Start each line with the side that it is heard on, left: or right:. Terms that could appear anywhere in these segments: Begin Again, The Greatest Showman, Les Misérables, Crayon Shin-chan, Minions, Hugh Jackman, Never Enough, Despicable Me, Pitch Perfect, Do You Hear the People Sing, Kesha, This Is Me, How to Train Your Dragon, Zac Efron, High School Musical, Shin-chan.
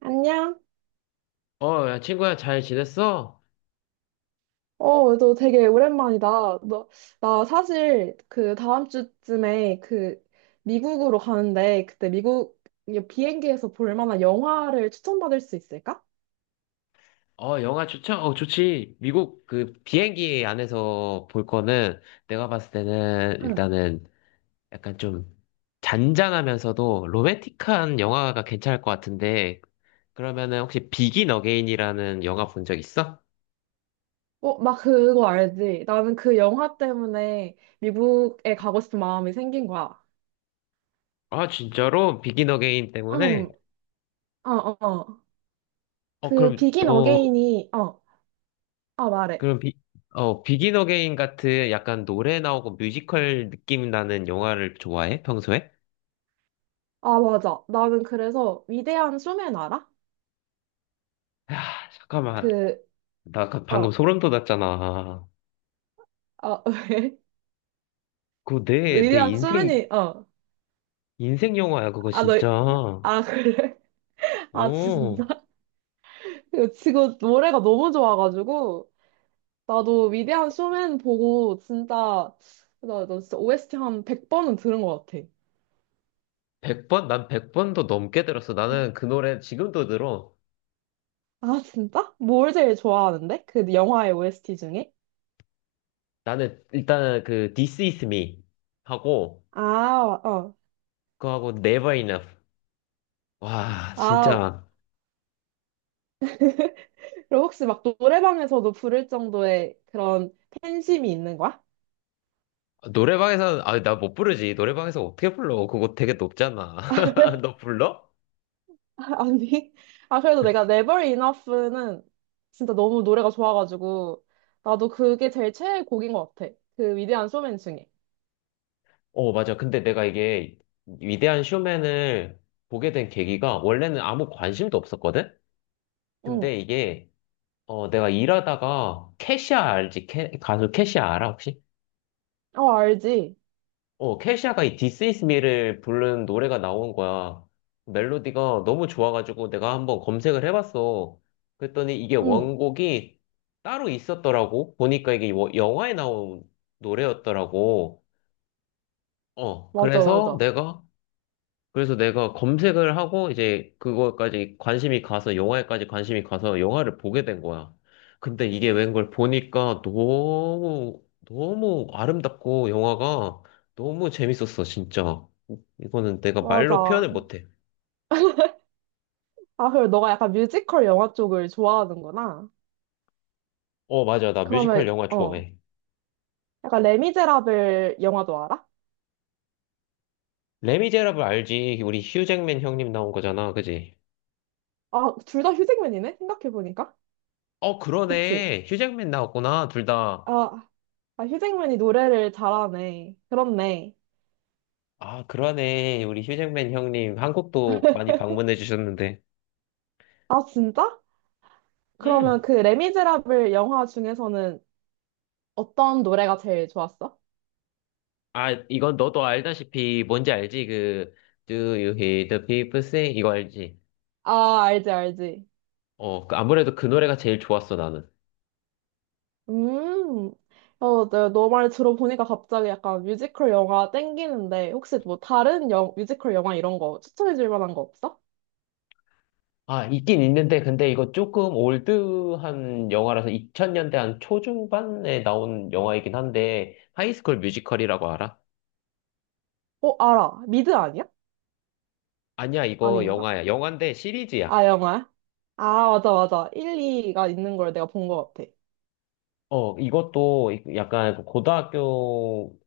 right: 안녕?
left: 어, 야, 친구야, 잘 지냈어?
right: 어, 너 되게 오랜만이다. 너, 나 사실 다음 주쯤에 미국으로 가는데 그때 미국 비행기에서 볼 만한 영화를 추천받을 수 있을까?
left: 어, 영화 추천? 어, 좋지. 미국 그 비행기 안에서 볼 거는 내가 봤을 때는
right: 응.
left: 일단은 약간 좀 잔잔하면서도 로맨틱한 영화가 괜찮을 것 같은데, 그러면은 혹시 비긴 어게인이라는 영화 본 적 있어?
right: 어, 나 그거 알지? 나는 그 영화 때문에 미국에 가고 싶은 마음이 생긴 거야.
left: 아, 진짜로? 비긴 어게인
right: 응,
left: 때문에?
right: 어.
left: 어,
right: 그
left: 그럼
right: 비긴
left: 또,
right: 어게인이, 아, 말해.
left: 그럼 비, 비긴 어게인 같은 약간 노래 나오고 뮤지컬 느낌 나는 영화를 좋아해? 평소에?
right: 아, 맞아. 나는 그래서 위대한 쇼맨 알아?
left: 야, 잠깐만.
right: 그,
left: 나 아까 방금
right: 어,
left: 소름 돋았잖아.
right: 아, 왜?
left: 그거 내
right: 위대한
left: 인생,
right: 쇼맨이, 어.
left: 인생 영화야, 그거
right: 아, 너,
left: 진짜.
right: 아, 그래? 아,
left: 어,
right: 진짜? 이거 지금 노래가 너무 좋아가지고, 나도 위대한 쇼맨 보고, 진짜, 나 진짜 OST 한 100번은 들은 것 같아.
left: 100번, 난 100번도 넘게 들었어. 나는 그 노래 지금도 들어.
right: 아, 진짜? 뭘 제일 좋아하는데? 그 영화의 OST 중에?
left: 나는 일단은 그 This Is Me 하고,
right: 아, 어.
left: 그거하고 Never Enough. 와,
right: 아,
left: 진짜.
right: 그럼 혹시 막 노래방에서도 부를 정도의 그런 팬심이 있는 거야?
left: 노래방에서는, 아, 나 못 부르지. 노래방에서 어떻게 불러? 그거 되게 높잖아. 너 불러?
right: 아니, 아, 그래도 내가 Never Enough는 진짜 너무 노래가 좋아가지고, 나도 그게 제일 최애 곡인 것 같아. 그 위대한 쇼맨 중에.
left: 어, 맞아. 근데 내가 이게 위대한 쇼맨을 보게 된 계기가 원래는 아무 관심도 없었거든?
right: 응.
left: 근데 이게 어 내가 일하다가 캐시아 알지? 가수 캐시아 알아 혹시?
right: 어, 알지?
left: 어 캐시아가 이 This Is Me를 부른 노래가 나온 거야. 멜로디가 너무 좋아가지고 내가 한번 검색을 해봤어. 그랬더니 이게
right: 응.
left: 원곡이 따로 있었더라고. 보니까 이게 뭐 영화에 나온 노래였더라고. 어
right: 맞아,
left: 그래서
right: 맞아.
left: 내가 검색을 하고 이제 그거까지 관심이 가서 영화에까지 관심이 가서 영화를 보게 된 거야. 근데 이게 웬걸, 보니까 너무 너무 아름답고 영화가 너무 재밌었어, 진짜. 이거는 내가 말로
right: 맞아.
left: 표현을 못해.
right: 아, 그리고 너가 약간 뮤지컬 영화 쪽을 좋아하는구나.
left: 어, 맞아. 나 뮤지컬
right: 그러면,
left: 영화
right: 어.
left: 좋아해.
right: 약간 레미제라블 영화도 알아?
left: 레미제라블 알지? 우리 휴잭맨 형님 나온 거잖아, 그지?
right: 아, 둘 다 휴잭맨이네? 생각해보니까.
left: 어,
right: 그치?
left: 그러네. 휴잭맨 나왔구나, 둘 다.
right: 아, 아, 휴잭맨이 노래를 잘하네. 그렇네.
left: 아, 그러네. 우리 휴잭맨 형님 한국도 많이 방문해 주셨는데.
right: 아, 진짜?
left: 음.
right: 그러면 그 레미제라블 영화 중에서는 어떤 노래가 제일 좋았어?
left: 아, 이건 너도 알다시피 뭔지 알지? 그 Do you hear the people sing? 이거 알지?
right: 아, 알지, 알지.
left: 어, 그 아무래도 그 노래가 제일 좋았어, 나는.
right: 음, 어, 네, 너말 들어보니까 갑자기 약간 뮤지컬 영화 땡기는데, 혹시 뭐 다른 영, 뮤지컬 영화 이런 거 추천해줄 만한 거 없어?
left: 아, 있긴 있는데 근데 이거 조금 올드한 영화라서 2000년대 한 초중반에 나온 영화이긴 한데, 하이스쿨 뮤지컬이라고 알아?
right: 어, 알아. 미드 아니야?
left: 아니야, 이거
right: 아닌가?
left: 영화야. 영화인데 시리즈야.
right: 아, 영화야? 아, 맞아, 맞아. 일 이가 있는 걸 내가 본 것 같아.
left: 어, 이것도 약간 고등학교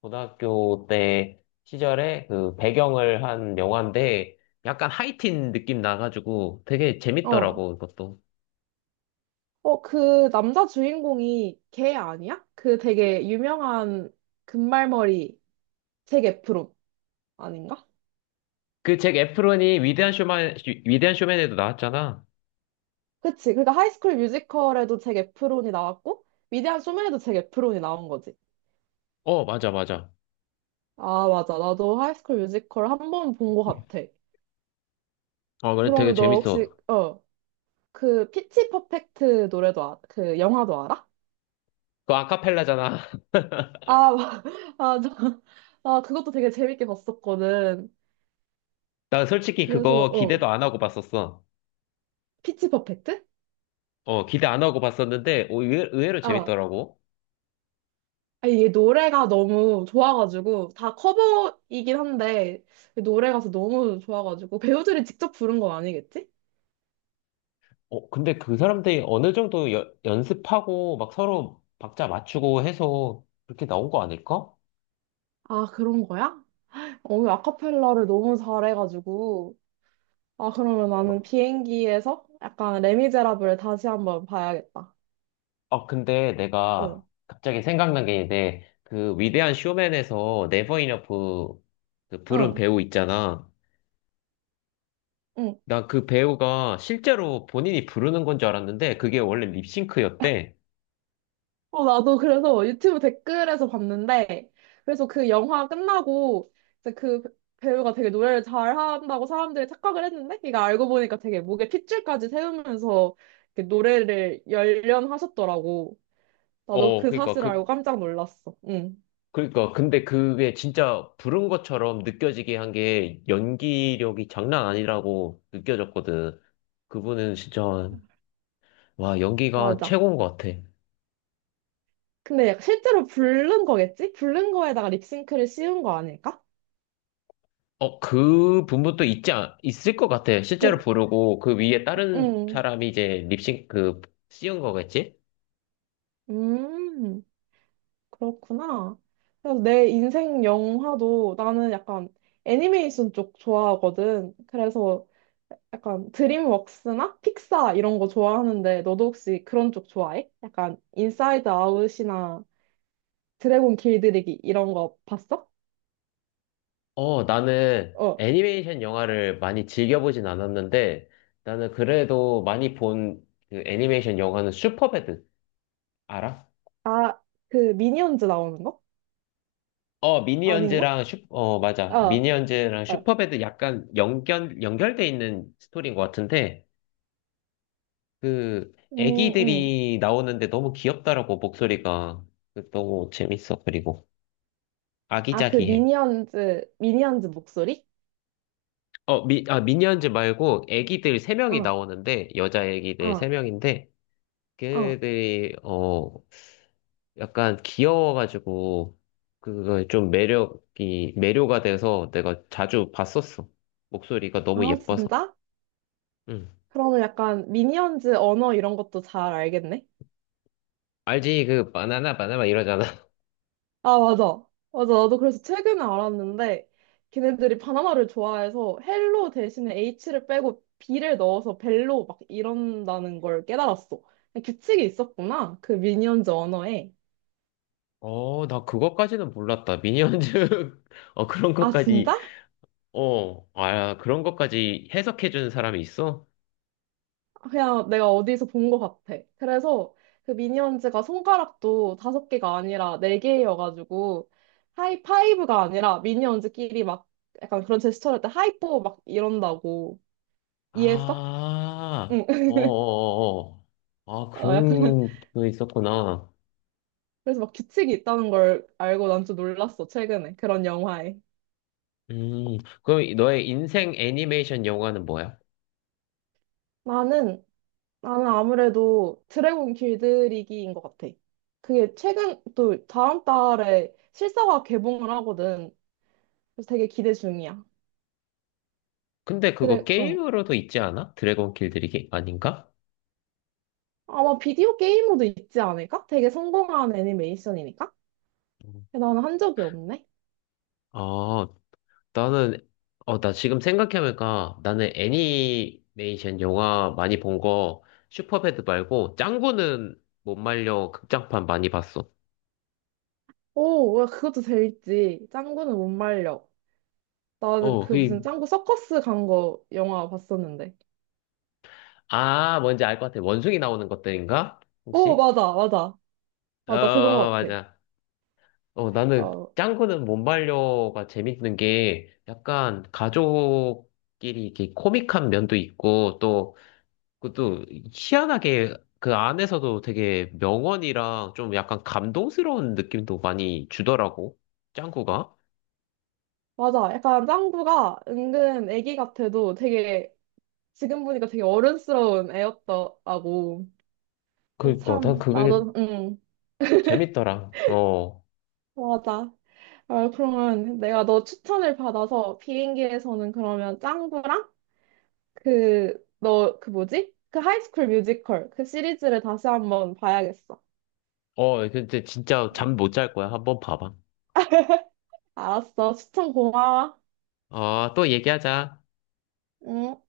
left: 고등학교 때 시절에 그 배경을 한 영화인데 약간 하이틴 느낌 나가지고 되게
right: 어.
left: 재밌더라고, 이것도.
right: 어, 그 남자 주인공이 걔 아니야? 그 되게 유명한 금발머리 잭 에프론. 아닌가?
left: 그 잭 에프론이 위대한 쇼맨, 위대한 쇼맨에도 나왔잖아.
right: 그치. 그러니까 하이스쿨 뮤지컬에도 잭 에프론이 나왔고, 위대한 쇼맨에도 잭 에프론이 나온 거지.
left: 어, 맞아, 맞아.
right: 아, 맞아. 나도 하이스쿨 뮤지컬 한 번 본 거 같아.
left: 어, 그래, 되게
right: 그러면 너 혹시,
left: 재밌어.
right: 어, 그 피치 퍼펙트 노래도, 아, 그 영화도 알아?
left: 그거 아카펠라잖아.
right: 아, 맞아. 아, 저, 아, 그것도 되게 재밌게 봤었거든.
left: 나 솔직히
right: 그래서,
left: 그거
right: 어,
left: 기대도 안 하고 봤었어.
right: 피치 퍼펙트?
left: 어, 기대 안 하고 봤었는데, 의외로
right: 아,
left: 재밌더라고.
right: 아 이게 노래가 너무 좋아가지고, 다 커버이긴 한데, 노래가서 너무 좋아가지고, 배우들이 직접 부른 건 아니겠지?
left: 어, 근데 그 사람들이 어느 정도 연습하고 막 서로 박자 맞추고 해서 그렇게 나온 거 아닐까?
right: 아, 그런 거야? 오늘 아카펠라를 너무 잘해가지고. 아, 그러면 나는 비행기에서 약간 레미제라블 다시 한번 봐야겠다.
left: 어, 근데
right: 응,
left: 내가 갑자기 생각난 게 있는데, 그 위대한 쇼맨에서 네버 이너프 그 부른
right: 응,
left: 배우 있잖아.
right: 응.
left: 나 그 배우가 실제로 본인이 부르는 건 줄 알았는데, 그게 원래 립싱크였대.
right: 어, 나도 그래서 유튜브 댓글에서 봤는데, 그래서 그 영화 끝나고, 이제 그 배우가 되게 노래를 잘한다고 사람들이 착각을 했는데, 이거 알고 보니까 되게 목에 핏줄까지 세우면서 이렇게 노래를 열연하셨더라고. 나도
left: 어,
right: 그
left: 그니까,
right: 사실 알고
left: 그,
right: 깜짝 놀랐어. 응,
left: 그니까, 근데 그게 진짜 부른 것처럼 느껴지게 한 게 연기력이 장난 아니라고 느껴졌거든. 그분은 진짜, 와, 연기가
right: 맞아.
left: 최고인 것 같아.
right: 근데 약간 실제로 부른 거겠지? 부른 거에다가 립싱크를 씌운 거 아닐까?
left: 어, 그 부분도 있지, 있을 것 같아. 실제로
right: 그,
left: 부르고, 그 위에 다른
right: 음,
left: 사람이 이제 씌운 거겠지?
right: 음, 그렇구나. 그래서 내 인생 영화도 나는 약간 애니메이션 쪽 좋아하거든. 그래서 약간 드림웍스나 픽사 이런 거 좋아하는데 너도 혹시 그런 쪽 좋아해? 약간 인사이드 아웃이나 드래곤 길들이기 이런 거 봤어?
left: 어, 나는
right: 어,
left: 애니메이션 영화를 많이 즐겨보진 않았는데, 나는 그래도 많이 본 그 애니메이션 영화는 슈퍼배드. 알아?
right: 아, 그 미니언즈 나오는 거?
left: 어,
right: 아닌가?
left: 미니언즈랑 맞아.
right: 어,
left: 미니언즈랑
right: 어.
left: 슈퍼배드 약간 연결돼 있는 스토리인 것 같은데, 그,
right: 음, 음.
left: 애기들이 나오는데 너무 귀엽더라고, 목소리가. 그, 너무 재밌어, 그리고.
right: 아, 그
left: 아기자기해.
right: 미니언즈 목소리?
left: 어, 미니언즈 말고 애기들 세명이
right: 어,
left: 나오는데, 여자 애기들
right: 어,
left: 세명인데
right: 어.
left: 걔네들이, 약간 귀여워가지고, 그거 좀 매력이, 매료가 돼서 내가 자주 봤었어. 목소리가 너무
right: 아,
left: 예뻐서.
right: 진짜?
left: 응.
right: 그러면 약간 미니언즈 언어 이런 것도 잘 알겠네?
left: 알지? 그, 바나나, 바나나 이러잖아.
right: 아, 맞아. 맞아. 나도 그래서 최근에 알았는데, 걔네들이 바나나를 좋아해서 헬로 대신에 H를 빼고 B를 넣어서 벨로 막 이런다는 걸 깨달았어. 규칙이 있었구나. 그 미니언즈 언어에.
left: 어, 나 그것까지는 몰랐다. 미니언즈, 어, 그런
right: 아,
left: 것까지,
right: 진짜?
left: 그런 것까지 해석해주는 사람이 있어?
right: 그냥 내가 어디서 본 것 같아. 그래서 그 미니언즈가 손가락도 다섯 개가 아니라 네 개여가지고 하이파이브가 아니라 미니언즈끼리 막 약간 그런 제스처를 할 때 하이포 막 이런다고 이해했어?
left: 아,
right: 응.
left: 어어어어. 아,
right: 어, 약간
left: 그런 거 있었구나.
right: 그래서 막 규칙이 있다는 걸 알고 난 좀 놀랐어 최근에 그런 영화에.
left: 음, 그럼 너의 인생 애니메이션 영화는 뭐야?
right: 나는 나는 아무래도 드래곤 길들이기인 것 같아. 그게 최근 또 다음 달에 실사화 개봉을 하거든. 그래서 되게 기대 중이야.
left: 근데
right: 드
left: 그거
right: 래 응.
left: 게임으로도 있지 않아? 드래곤 길들이기? 아닌가?
right: 아마 비디오 게임으로도 있지 않을까? 되게 성공한 애니메이션이니까?
left: 음.
right: 나는 한 적이 없네.
left: 아, 나는, 나 지금 생각해보니까 나는 애니메이션 영화 많이 본 거, 슈퍼배드 말고, 짱구는 못 말려 극장판 많이 봤어.
right: 오, 야, 그것도 재밌지. 짱구는 못 말려. 나는
left: 어,
right: 그 무슨
left: 그,
right: 짱구 서커스 간 거 영화 봤었는데.
left: 뭔지 알 것 같아. 원숭이 나오는 것들인가?
right: 오,
left: 혹시?
right: 맞아, 맞아.
left: 어,
right: 맞아, 그건 것 같아.
left: 맞아. 어, 나는
right: 어,
left: 짱구는 몸발려가 재밌는 게 약간 가족끼리 이렇게 코믹한 면도 있고 또, 그것도 희한하게 그 안에서도 되게 명언이랑 좀 약간 감동스러운 느낌도 많이 주더라고. 짱구가.
right: 맞아. 약간 짱구가 은근 애기 같아도 되게, 지금 보니까 되게 어른스러운 애였더라고.
left: 그니까, 난
right: 참,
left: 그게
right: 나도, 응,
left: 재밌더라. 어.
right: 맞아. 어, 그러면 내가 너 추천을 받아서 비행기에서는 그러면 짱구랑 그, 너, 그 뭐지? 그 하이스쿨 뮤지컬. 그 시리즈를 다시 한번 봐야겠어.
left: 어, 근데 진짜
right: 응.
left: 잠 못 잘 거야. 한번 봐봐.
right: 알았어. 추천 고마워.
left: 어, 또 얘기하자.
right: 음.